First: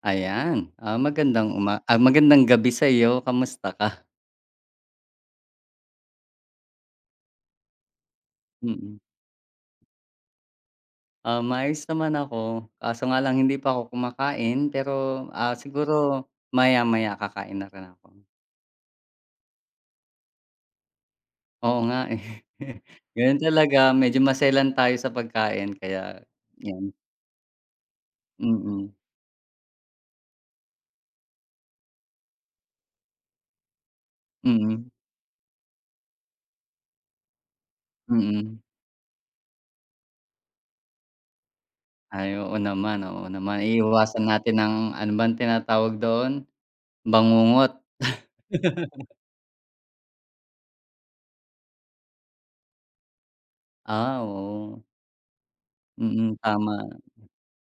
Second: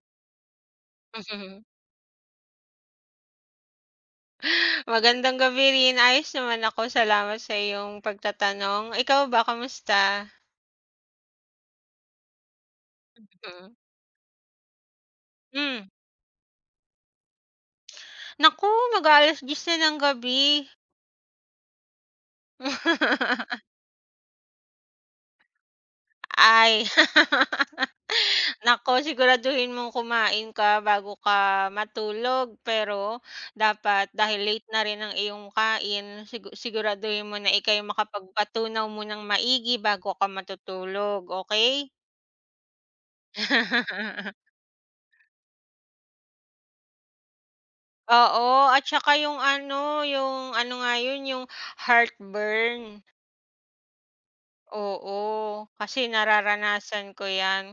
Ayan, Mhm. Magandang gabi sa'yo, kamusta ka? Magandang gabi rin. Ayos naman ako, salamat sa iyong pagtatanong. Mm. Ikaw ba, kamusta? Maayos naman ako, kaso nga lang hindi Mhm. pa Mm. ako kumakain pero, Hmm, siguro maya-maya kakain na rin ako. naku, mag a alas na ng gabi. Oo nga, eh. Ganun talaga medyo maselan tayo sa pagkain kaya Ay, 'yan, mm, naku, siguraduhin mong kumain ka bago ka matulog. Pero dapat dahil late na mm, rin ang iyong kain, siguraduhin mo na ika'y mm. makapagpatunaw mo ng maigi bago ka matutulog, okay? Ay, oo naman, oo naman. Iiwasan natin ang ano bang tinatawag doon, bangungot. Oo, at saka yung ano nga yun, yung heartburn. Oo, Oo, kasi mm, tama. nararanasan ko 'yan.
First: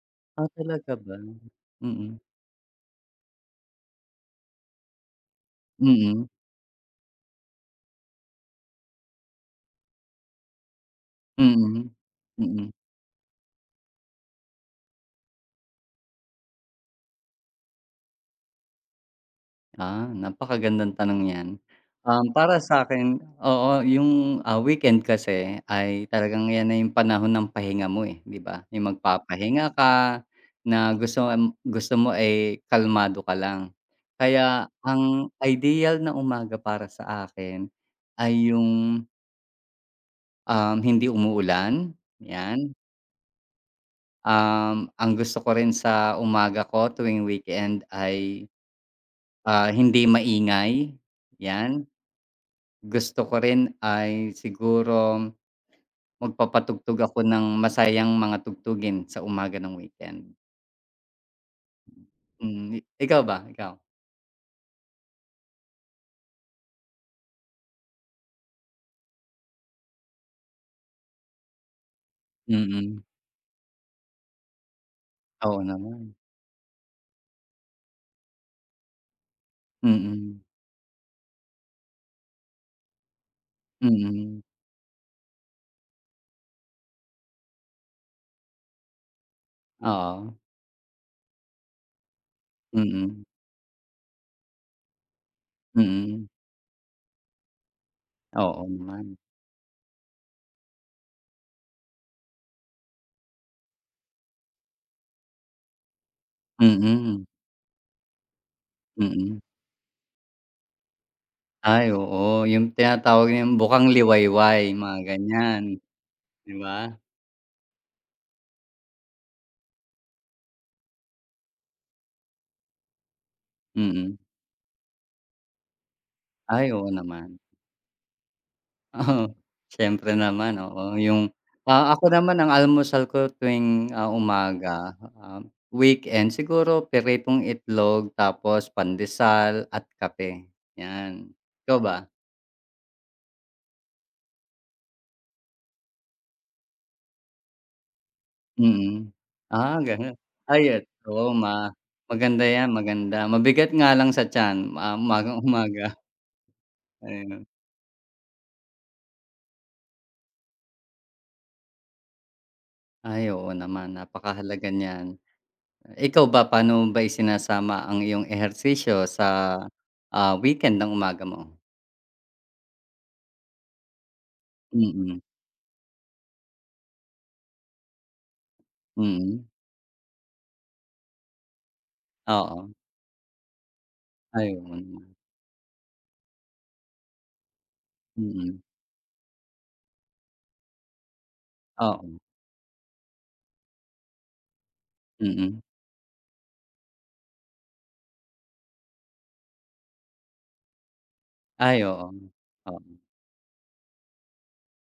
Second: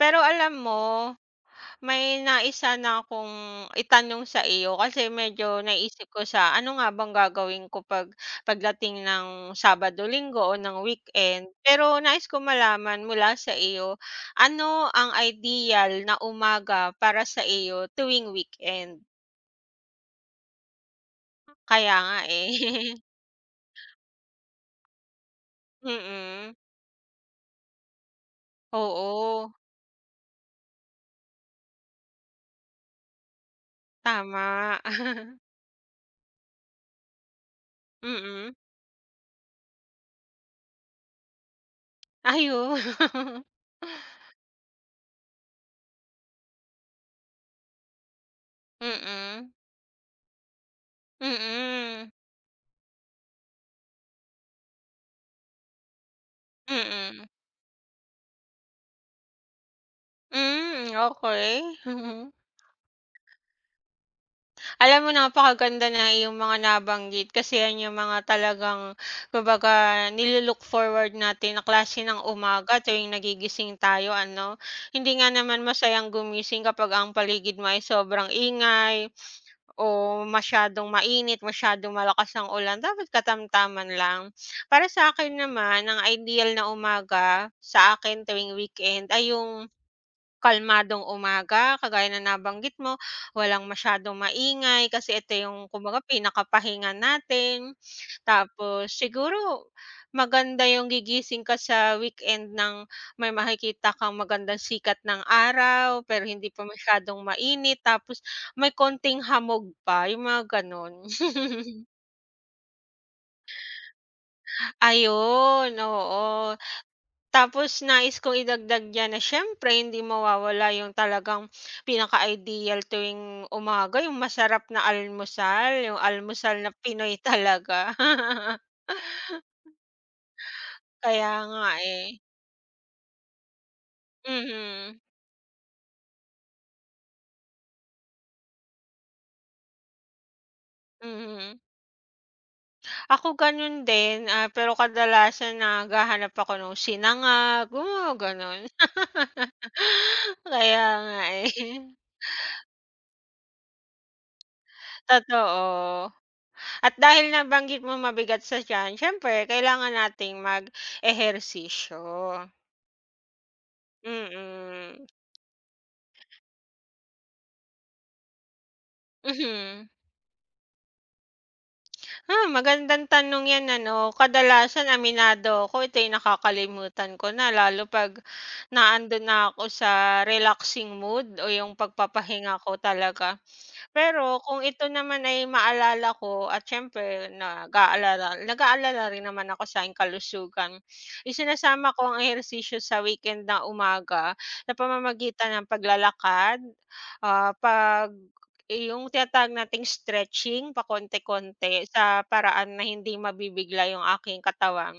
Pero Ah, alam mo, talaga ba? may Mm. nais na akong itanong sa iyo kasi medyo naisip ko Mm, sa ano nga bang gagawin ko 'pag pagdating ng Sabado, Linggo o ng weekend? Pero mm, nais ko mm. malaman mula sa iyo, ano ang ideal na umaga para sa iyo tuwing weekend? Napakagandang tanong 'yan. Kaya nga Um, eh. para sa'kin oo, yung, weekend kasi ay talagang Mm. 'yan na yung panahon ng pahinga mo, eh, 'di ba? Yung Oo, magpapahinga ka na gusto mo, eh, kalmado ka lang. Kaya tama. ang ideal na umaga para sa akin Mm. ay yung, hindi umuulan, 'yan. Ayun. Ang gusto ko rin sa umaga ko tuwing weekend ay Mm, hindi maingay, 'yan. mm, Gusto ko rin ay siguro magpapatugtog ako mm. ng masayang mga tugtugin sa umaga ng weekend. Hmm, okey. Mhm. Mm, ikaw ba, ikaw? Alam mo napakaganda ng iyong mga nabanggit kasi yan yung mga talagang kumbaga nilo forward natin na klase ng umaga Mm, tuwing nagigising tayo ano? Hindi nga naman oo naman. masayang gumising kapag ang paligid mo ay sobrang ingay. O Mm, masyadong mainit, masyadong malakas ang ulan, dapat katamtaman lang. mm, Para sa akin naman, ang ideal na umaga, sa akin tuwing weekend ay yung oo. kalmadong umaga kagaya na nabanggit mo, Mm, walang masyadong maingay kasi ito yung kumbaga mm, pinakapahinga natin. oo Tapos naman. siguro maganda yung gigising ka sa weekend ng may makikita kang magandang sikat ng araw, pero hindi pa masyadong Mm, mainit tapos may konting mm. hamog pa, yung mga gano'n. Ay, oo, yung tinatawag niyang bukang liwayway, mga ganyan, Ayun, oo. 'di ba? Tapos nais kong idagdag diyan na siyempre hindi mawawala yung talagang pinaka-ideal tuwing umaga, yung Mm. masarap na almusal, yung almusal Ay, na oo Pinoy naman. talaga. Oo, siyempre naman, oo. Yung, Kaya nga, ako eh. naman ang almusal ko tuwing, umaga, Mhm, weekend siguro piritong itlog tapos pandesal at kape, 'yan. mhm. Ikaw ba? Ako gano'n din, pero kadalasan naghahanap ako ng sinangag, yung mga Mm. Gano'n. Ay, kaya yes. nga, Oo, eh. Maganda 'yan, maganda. Mabigat nga lang sa tiyan, Totoo. umagang-umaga, At dahil ayun. nabanggit mo mabigat sa tiyan, siyempre kailangan nating mag-ehersisyo. Ay, oo naman, napakahalaga Mm. niyan. Ikaw ba, paano mo ba isinasama ang iyong ehersisyo sa, Mhm. Weekend ng umaga mo? Magandang tanong 'yan ano. Kadalasan Mm, aminado ako ito'y nakakalimutan ko na lalo 'pag na mm. na ako sa relaxing mood o yung pagpapahinga Oo, ko talaga. Pero kung ito ayun. naman ay maalala ko at siyempre nag-aalala Mm, nag-aalala rin naman ako sa aking kalusugan. Isinasama ko oo, ang ehersisyo sa weekend na umaga sa pamamagitan mm. ng paglalakad, pag yung tinatawag nating stretching Ay, pakonti-konti oo. sa paraan Oo, na hindi mabibigla yung aking katawan.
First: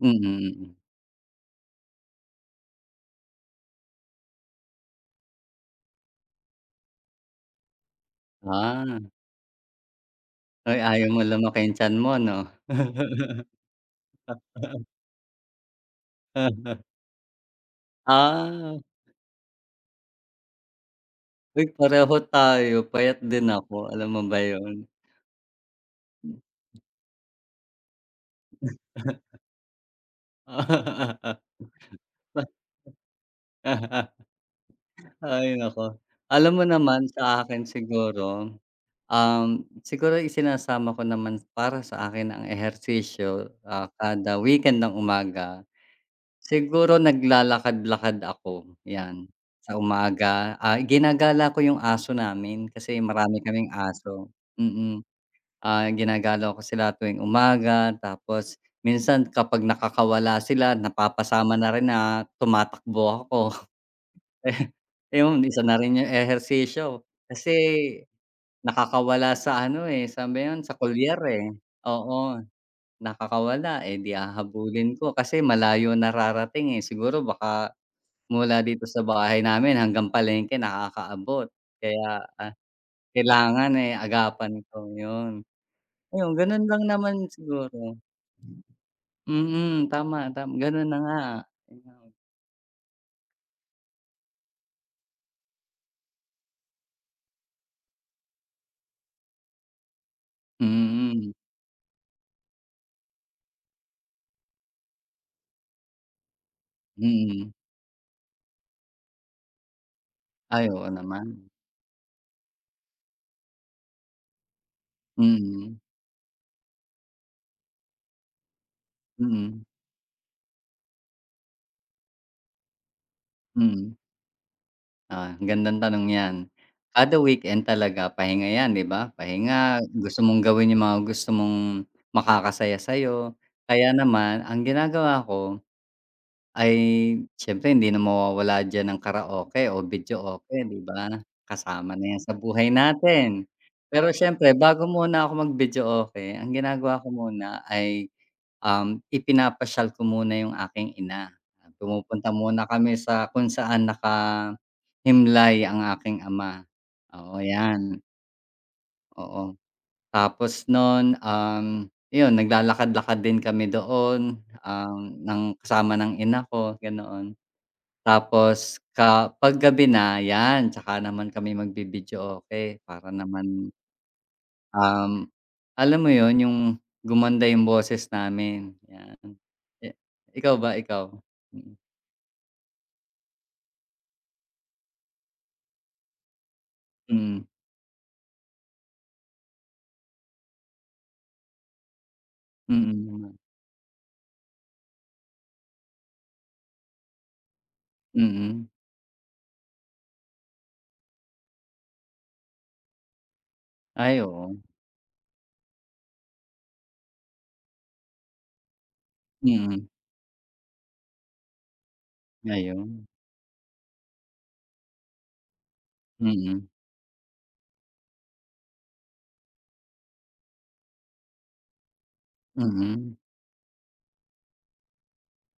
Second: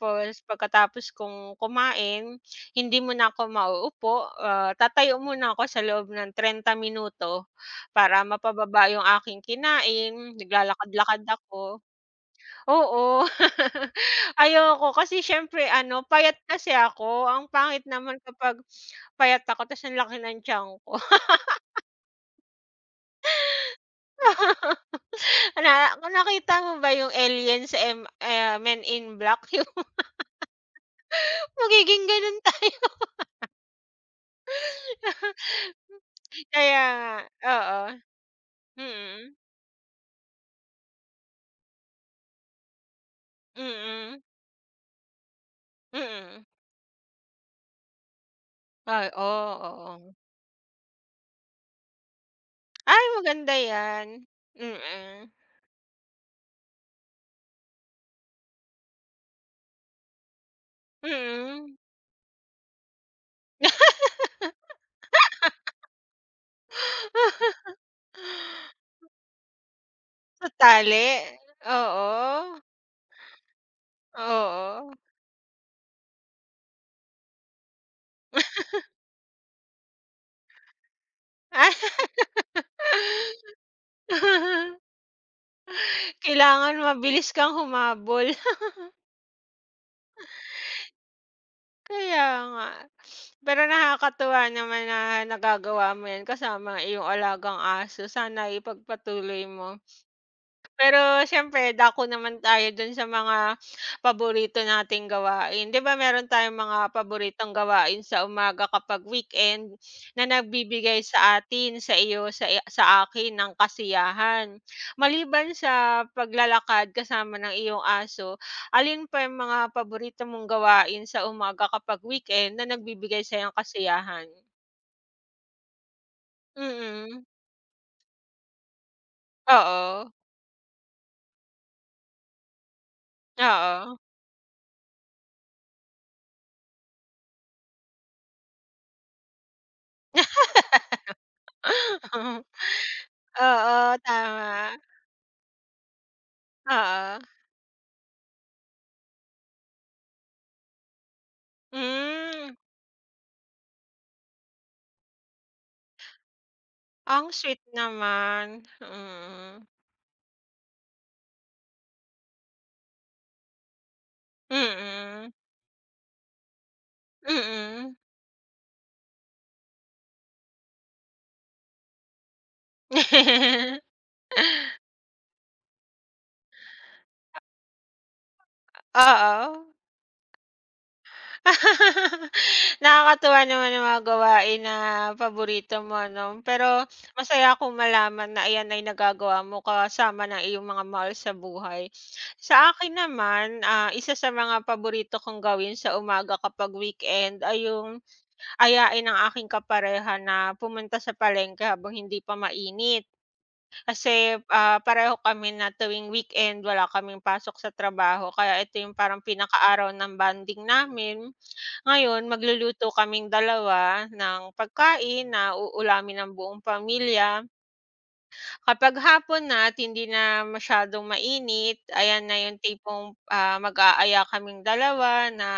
mm, mm. pagkatapos kong kumain, hindi muna ako mauupo, tatayo muna ako sa loob ng 30 minuto. Para mapababa Ah, yung aking kinain, ay ayaw mo naglalakad-lakad lumaki yung ako. tiyan mo 'no? Oo, ayoko kasi siyempre ano, payat kasi ako, ang pangit naman kapag Ah, payat ako ta's ang laki ng tiyan ko. uy pareho tayo, payat din ako, alam mo ba yun? Na nakita mo ba yung Alien sa Men in Black? Yung magiging gano'n tayo. Ay naku. Alam mo Kaya naman sa nga, akin oo. siguro Mm, Um, siguro isinasama ko naman para sa akin ang ehersisyo, mm, kada weekend ng umaga. mm. Siguro naglalakad-lakad ako, Ay, 'yan, oo, sa oo. umaga. Ginagala ko yung aso namin kasi Ay, marami maganda kaming 'yan. aso, mm. Mm, Ginagala ko sila tuwing umaga tapos minsan kapag nakakawala sila napapasama na mm. rin na tumatakbo ako. Eh, ayun, isa na rin yung ehersisyo. Kasi nakakawala sa ano, eh, sabi Sa no'n sa tali, kulyar, eh, oo, oo, nakakawala, eh, 'di oo. hahabulin ko kasi malayo nararating, eh, siguro baka mula dito sa bahay namin hanggang palengke nakakaabot kaya, kailangan, eh, agapan ko, 'yun. Ayun gano'n Kailangan lang mabilis naman kang siguro, humabol. mm, tama, gano'n na nga, ayun. Kaya nga. Pero nakakatuwa naman na nagagawa mo 'yan kasama ang iyong alagang aso. Sana ipagpatuloy mo. Pero Mm, siyempre dako naman tayo dun sa mga paborito nating gawain. 'Di ba meron tayong mga mm. paboritong gawain sa umaga kapag weekend na Ay, oo nagbibigay sa naman, atin, sa iyo, sa akin ng kasiyahan. Maliban sa mm, paglalakad kasama ng iyong aso, alin pa yung mga mm, paborito mong gawain sa umaga kapag weekend na nagbibigay sa sa'yong mm. kasiyahan? Ang gandang tanong 'yan. Kada Mm. weekend talaga pahinga 'yan, 'di ba? Pahinga, Oo. gusto mong gawin yung mga gusto mong makakasaya sa'yo. Kaya Oo. naman ang ginagawa ko ay siyempre hindi na mawawala diyan ang karaoke o videoke, 'di ba? Kasama na 'yan sa buhay natin. Oo, Pero siyempre tama. bago muna ako mag-videoke, ang ginagawa ko Oo. muna ay ipinapasyal ko muna yung aking ina. Pumupunta Hmm, muna kami sa kung saan nakahimlay ang aking ama. ang Oo, sweet 'yan, naman, oo. mm. Tapos no'n, 'yun naglalakad-lakad din kami doon, um, Mm, ng kasama ng ina ko, ganoon. mm. Tapos kapag gabi na 'yan, tsaka naman kami okay, para naman Um, alam mo yon yung gumanda yung boses namin, 'yan. Oo. Eh, ikaw ba, ikaw? Mm, Nakakatuwa naman yung mga gawain na paborito mo 'no, pero mm, masaya kung malaman na ayan ay nagagawa mo kasama ng iyong mga mahal sa buhay. Sa akin mm naman, naman, isa sa mga paborito kong gawin sa umaga kapag weekend ay yung, mm. ayain ang aking kapareha na pumunta sa palengke habang hindi pa mainit. Ay, Kasi, oo, pareho kami na tuwing weekend wala kaming pasok sa trabaho kaya ito yung parang mm, pinakaaraw ng bonding namin. Ngayon magluluto ayun, kaming dalawa ng pagkain na uulamin ng buong mm, pamilya. Kapag hapon na at hindi na masyadong mainit, ayan na yung tipong, mm, mag-aaya kaming dalawa na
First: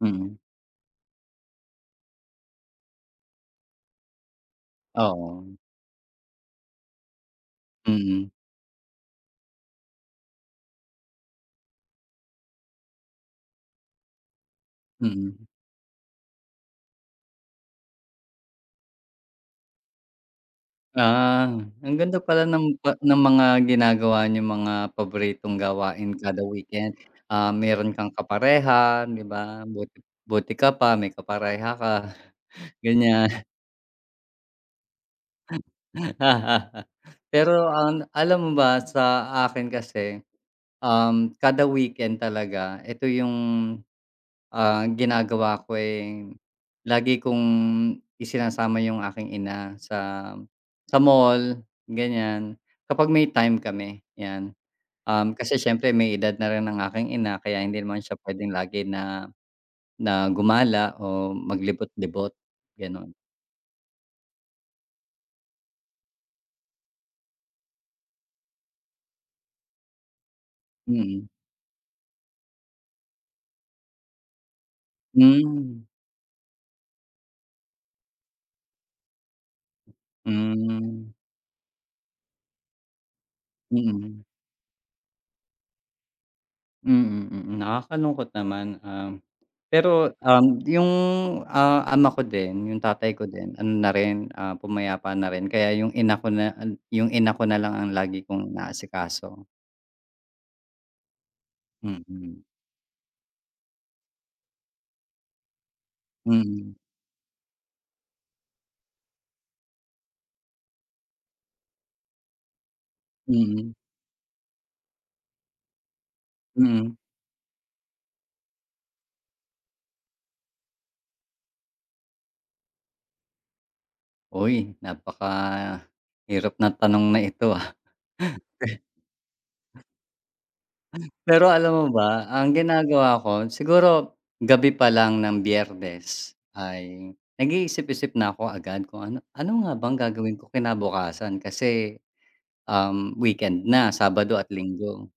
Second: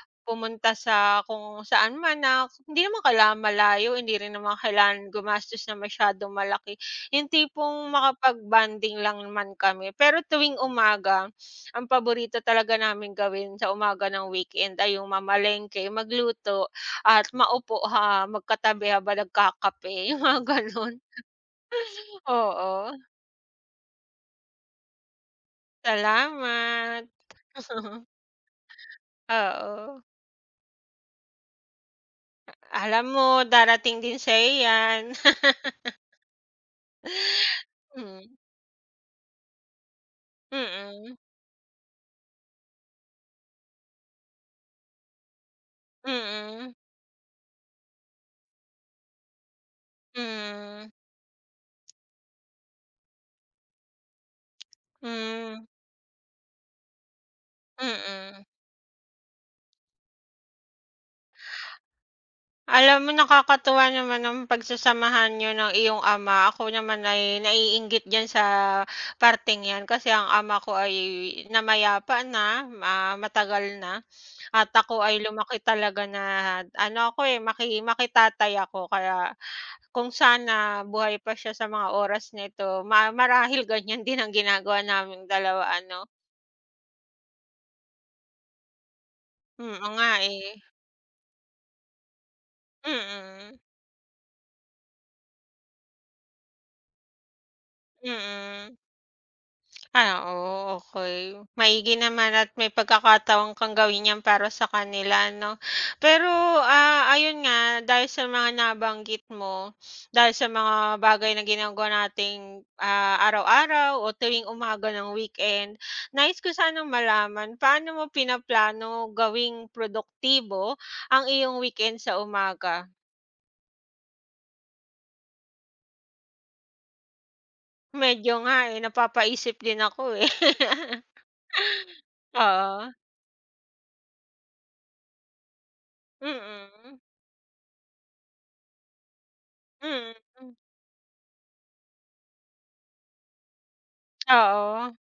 mm, pumunta sa kung saan man na hindi naman kailangan malayo, hindi rin naman kailangan oo, gumastos ng masyadong malaki, yung tipong mm, makapag-bonding lang naman kami. Pero tuwing umaga, ang paborito talaga namin gawin sa umaga ng weekend ay yung mm. mamalengke, magluto at maupo, ha, magkatabi habang nagkakape, yung mga gano'n. Ah, ang ganda pala ng Oo, ng mga ginagawa niyong mga paboritong gawain kada weekend. salamat. Meron kang kapareha, 'di ba? Oo. Buti buti ka pa, may kapareha ka, Alam mo ganyan. darating din sa'yo 'yan. Pero ang Hmm, alam mo ba sa akin kasi, mm, kada weekend talaga ito yung, ginagawa ko, eh, mm. lagi kong isinasama yung aking ina Mm, sa mall, ganyan. Kapag may time kami, 'yan. Kasi hmm, siyempre may edad na rin ang aking ina kaya hindi naman siya mm. puwedeng lagi na na gumala o maglibot-libot, Alam mo gano'n. nakakatuwa naman ang pagsasamahan niyo ng iyong ama. Ako naman ay naiinggit diyan sa parting 'yan kasi ang ama ko ay Mm. namayapa na, matagal na at ako ay lumaki Hmm. talaga na ano ako, eh, makitatay ako kaya kung sana Hmm. buhay pa siya sa mga oras nito marahil ganyan din Mm. ang ginagawa naming dalawa ano. Mm, mm. Nakakalungkot naman, Mm, oo nga, pero, eh. yung, ama ko din, yung Mm, tatay ko din mm. ano na rin, pumayapa na rin kaya yung ina ko na lang ang lagi kong Mm. inaasikaso. Oo, okey. Maigi naman Mm. at may pagkakataon kang gawin 'yan para sa kanila 'no. Pero, Mm. Ayun nga dahil sa mga nabanggit mo, dahil sa mga bagay na ginagawa nating, Mm. araw-araw o tuwing umaga ng weekend, nais ko sanang Mm. malaman paano mo pinaplano gawing produktibo ang iyong weekend sa umaga? Uy, napakahirap na tanong na ito, ah. Medyo nga, eh, napapaisip din ako, eh. Pero alam mo ba, ang Oo, ginagawa ko siguro gabi pa lang ng Biyernes mm, ay nag-iisip-isip na ako agad kung ano, ano nga bang gagawin mm. ko kinabukasan kasi weekend na, Sabado at Oo, Linggo.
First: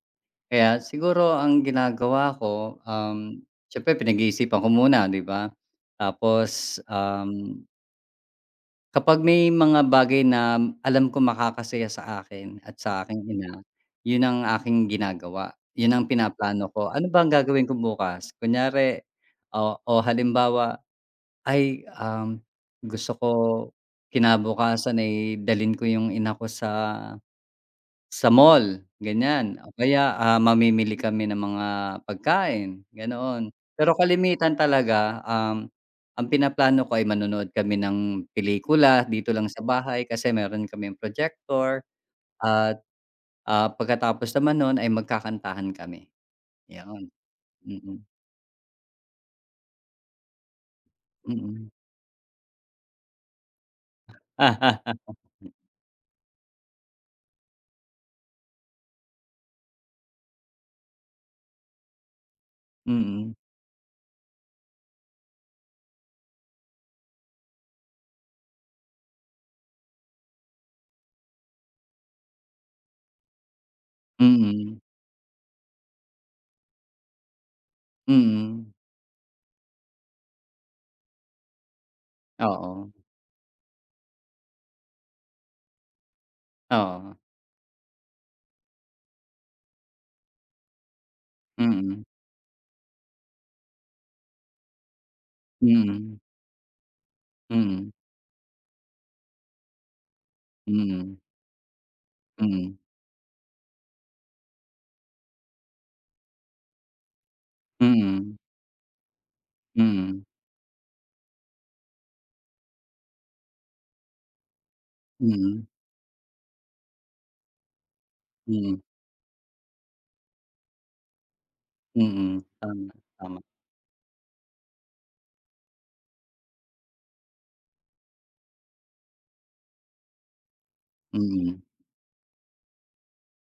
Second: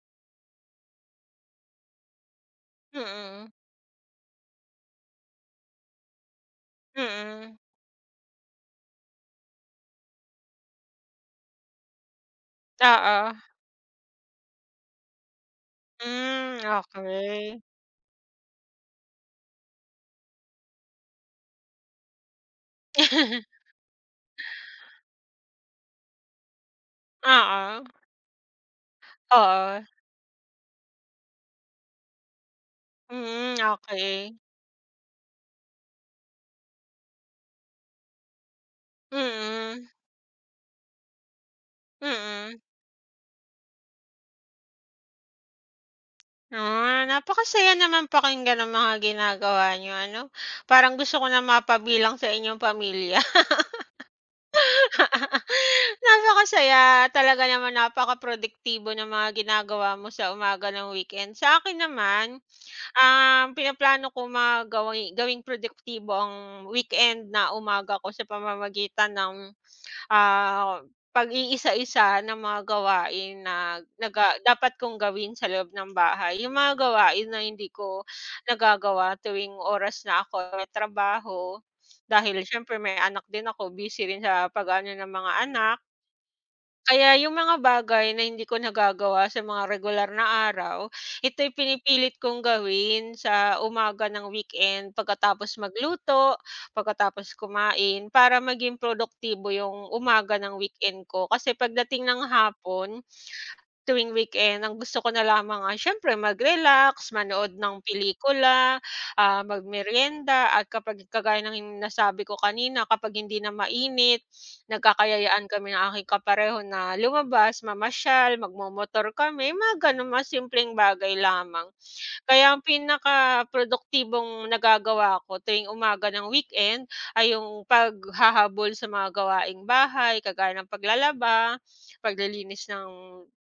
Kaya siguro ang ginagawa ko, mm, siyempre pinag-iisipan ko muna, 'di ba? Tapos, mm, kapag may mga bagay na alam ko makakasaya sa akin at sa aking oo, ina, 'yun ang aking ginagawa. 'Yun ang hmm, pinaplano ko. Ano ba ang okey. gagawin ko bukas? Kunyari o o halimbawa, ay, gusto ko kinabukasan ay dalin ko 'yung ina ko Oo, sa mall, ganyan. O oo, kaya, mamimili kami ng mga pagkain, ganoon. mm, Pero okey, kalimitan talaga, um, ang pinaplano ko ay manonood kami ng pelikula dito lang sa mm, bahay kasi meron kaming projector mm. at, pagkatapos naman nun ay magkakantahan kami, yun. Napakasaya Mm, naman pakinggan ang mga ginagawa niyo ano, parang gusto ko na mm. mapabilang sa inyong pamilya. Mm, mm, mm. Napakasaya, talaga naman napakaproduktibo ng mga ginagawa mo sa umaga ng weekend. Sa akin naman pinaplano ko gawing produktibo ang weekend na umaga ko sa pamamagitan ng, ah, pag-iisa-isa ng mga gawain na dapat kong gawin sa loob ng bahay. Yung mga gawain na hindi ko nagagawa tuwing oras na ako may trabaho, dahil siyempre Oo, may anak din ako, busy rin sa pag-aano ng mga anak. oo. Kaya yung mga bagay na hindi ko nagagawa sa mga regular na araw, ito'y Mm, pinipilit kong gawin sa umaga ng weekend pagkatapos mm, magluto, pagkatapos mm, kumain, para maging produktibo yung umaga ng weekend mm, ko. Kasi pagdating ng mm, hapon, tuwing weekend, ang gusto ko na lamang, siyempre mag-relax, manood ng mm, pelikula, mm, magmeryenda at kapag kagaya ng nasabi ko kanina, kapag hindi na mainit, nagkakayayaan mm. kami ng aking kapareho na lumabas, mamasyal, Mm, magmomotor kami, mga gano'n, mga simpleng bagay lamang. mm. Kaya ang Tama, tama. pinaka produktibong nagagawa ko tuwing umaga ng weekend ay yung paghahabol sa mga gawaing bahay, kagaya ng paglalaba, Mm, paglilinis ng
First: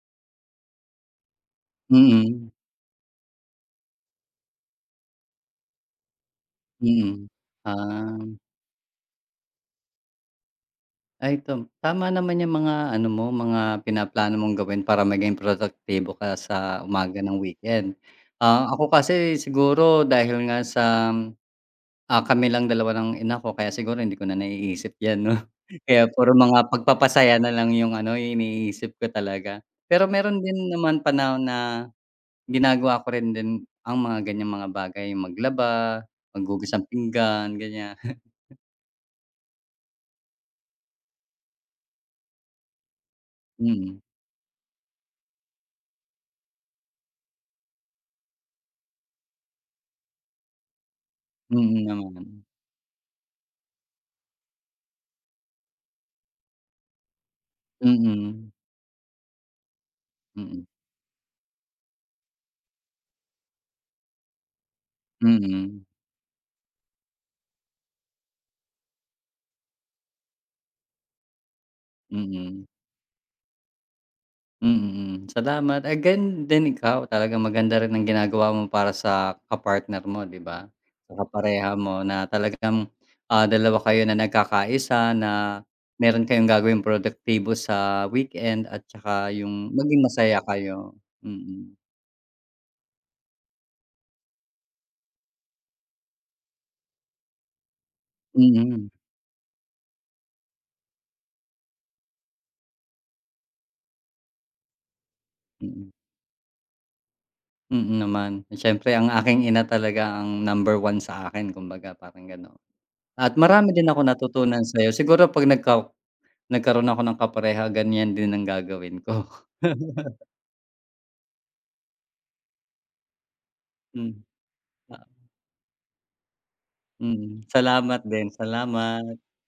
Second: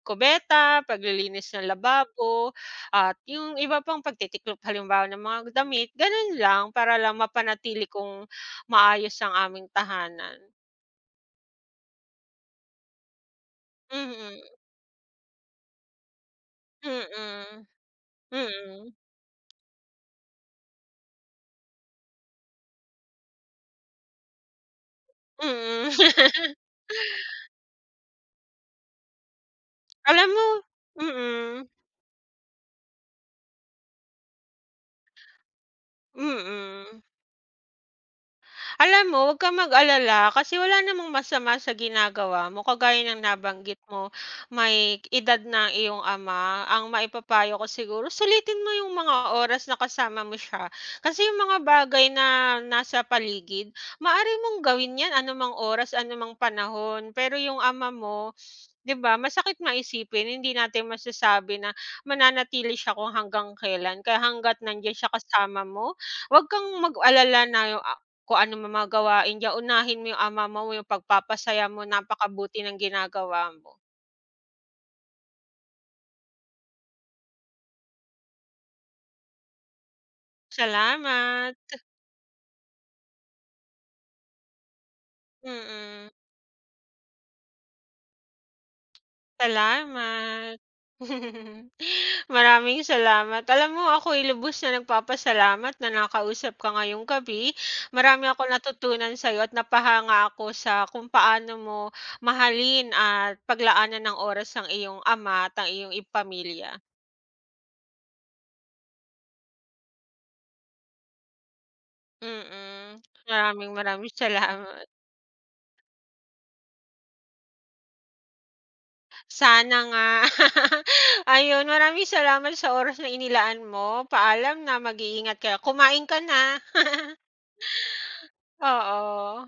kubeta, paglilinis ng mm, lababo, at yung iba pang pagtitiklop halimbawa ng mga damit, gano'n lang para lang mm. mapanatili Ah, kong maayos ang aming tahanan. ay tama naman yang mga ano mo, mga pinaplano Mm. mong gawin para maging produktibo ka sa umaga ng Mm, weekend. Ako mm, kasi siguro dahil nga sa, kami lang dalawa ng ina ko kaya siguro hindi ko na naiisip 'yan 'no. mm. Kaya puro mga pagpapasaya na lang yung ano, yung iniisip ko talaga. Pero Alam meron mo din naman panahon mm, na ginagawa ko rin din ang mga ganyang mga bagay, maglaba, maghugas ng mm. pinggan, ganyan. Alam mo huwag kang mag-alala kasi wala namang masama sa ginagawa mo kagaya ng nabanggit Mm, mo may edad na ang iyong ama. Ang maipapayo ko siguro sulitin mo yung mga oras na kasama mo siya kasi yung mga mm bagay naman. na nasa paligid maari mong gawin yan anumang oras, anumang panahon pero yung ama mo. Mm, 'Di ba masakit nga isipin, hindi mm, natin masasabi na mananatili siya kung hanggang kailan, kaya hangga't nandiyan siya kasama mo, mm, 'wag kang mag-alala na yung, kung ano man mga gawain niya, unahin mo yung ama mo, yung pagpapasaya mo, napakabuti mm, ng ginagawa mo. mm. Salamat. Again din ikaw, talagang maganda rin ang ginagawa mo para sa ka-partner mo, 'di ba? Sa Salamat, kapareha mo na talagang, dalawa kayo na nagkakaisa na mm. meron kayong gagawing produktibo sa weekend at saka yung maging masaya Salamat. kayo. Mm, Maraming salamat. Alam mo ako'y lubos na nagpapasalamat na nakausap ka ngayong gabi. Marami ako mm, mm. natutunan sa iyo at napahanga ako sa kung paano mo mahalin at paglaanan ng oras ang iyong ama at ang Mm. iyong pamilya. Mm naman. Siyempre ang aking ina talaga ang number one sa akin kumbaga parang gano'n. Mm. At Maraming marami din ako maraming natutunan salamat. sa'yo siguro 'pag nagkaroon ako ng kapareha ganyan din ang gagawin ko. Sana nga. Ayun, maraming salamat sa oras na inilaan mo. Hmm, Paalam na, ah, mag-iingat ka. Kumain ka na. mm. Salamat din, salamat. Oo.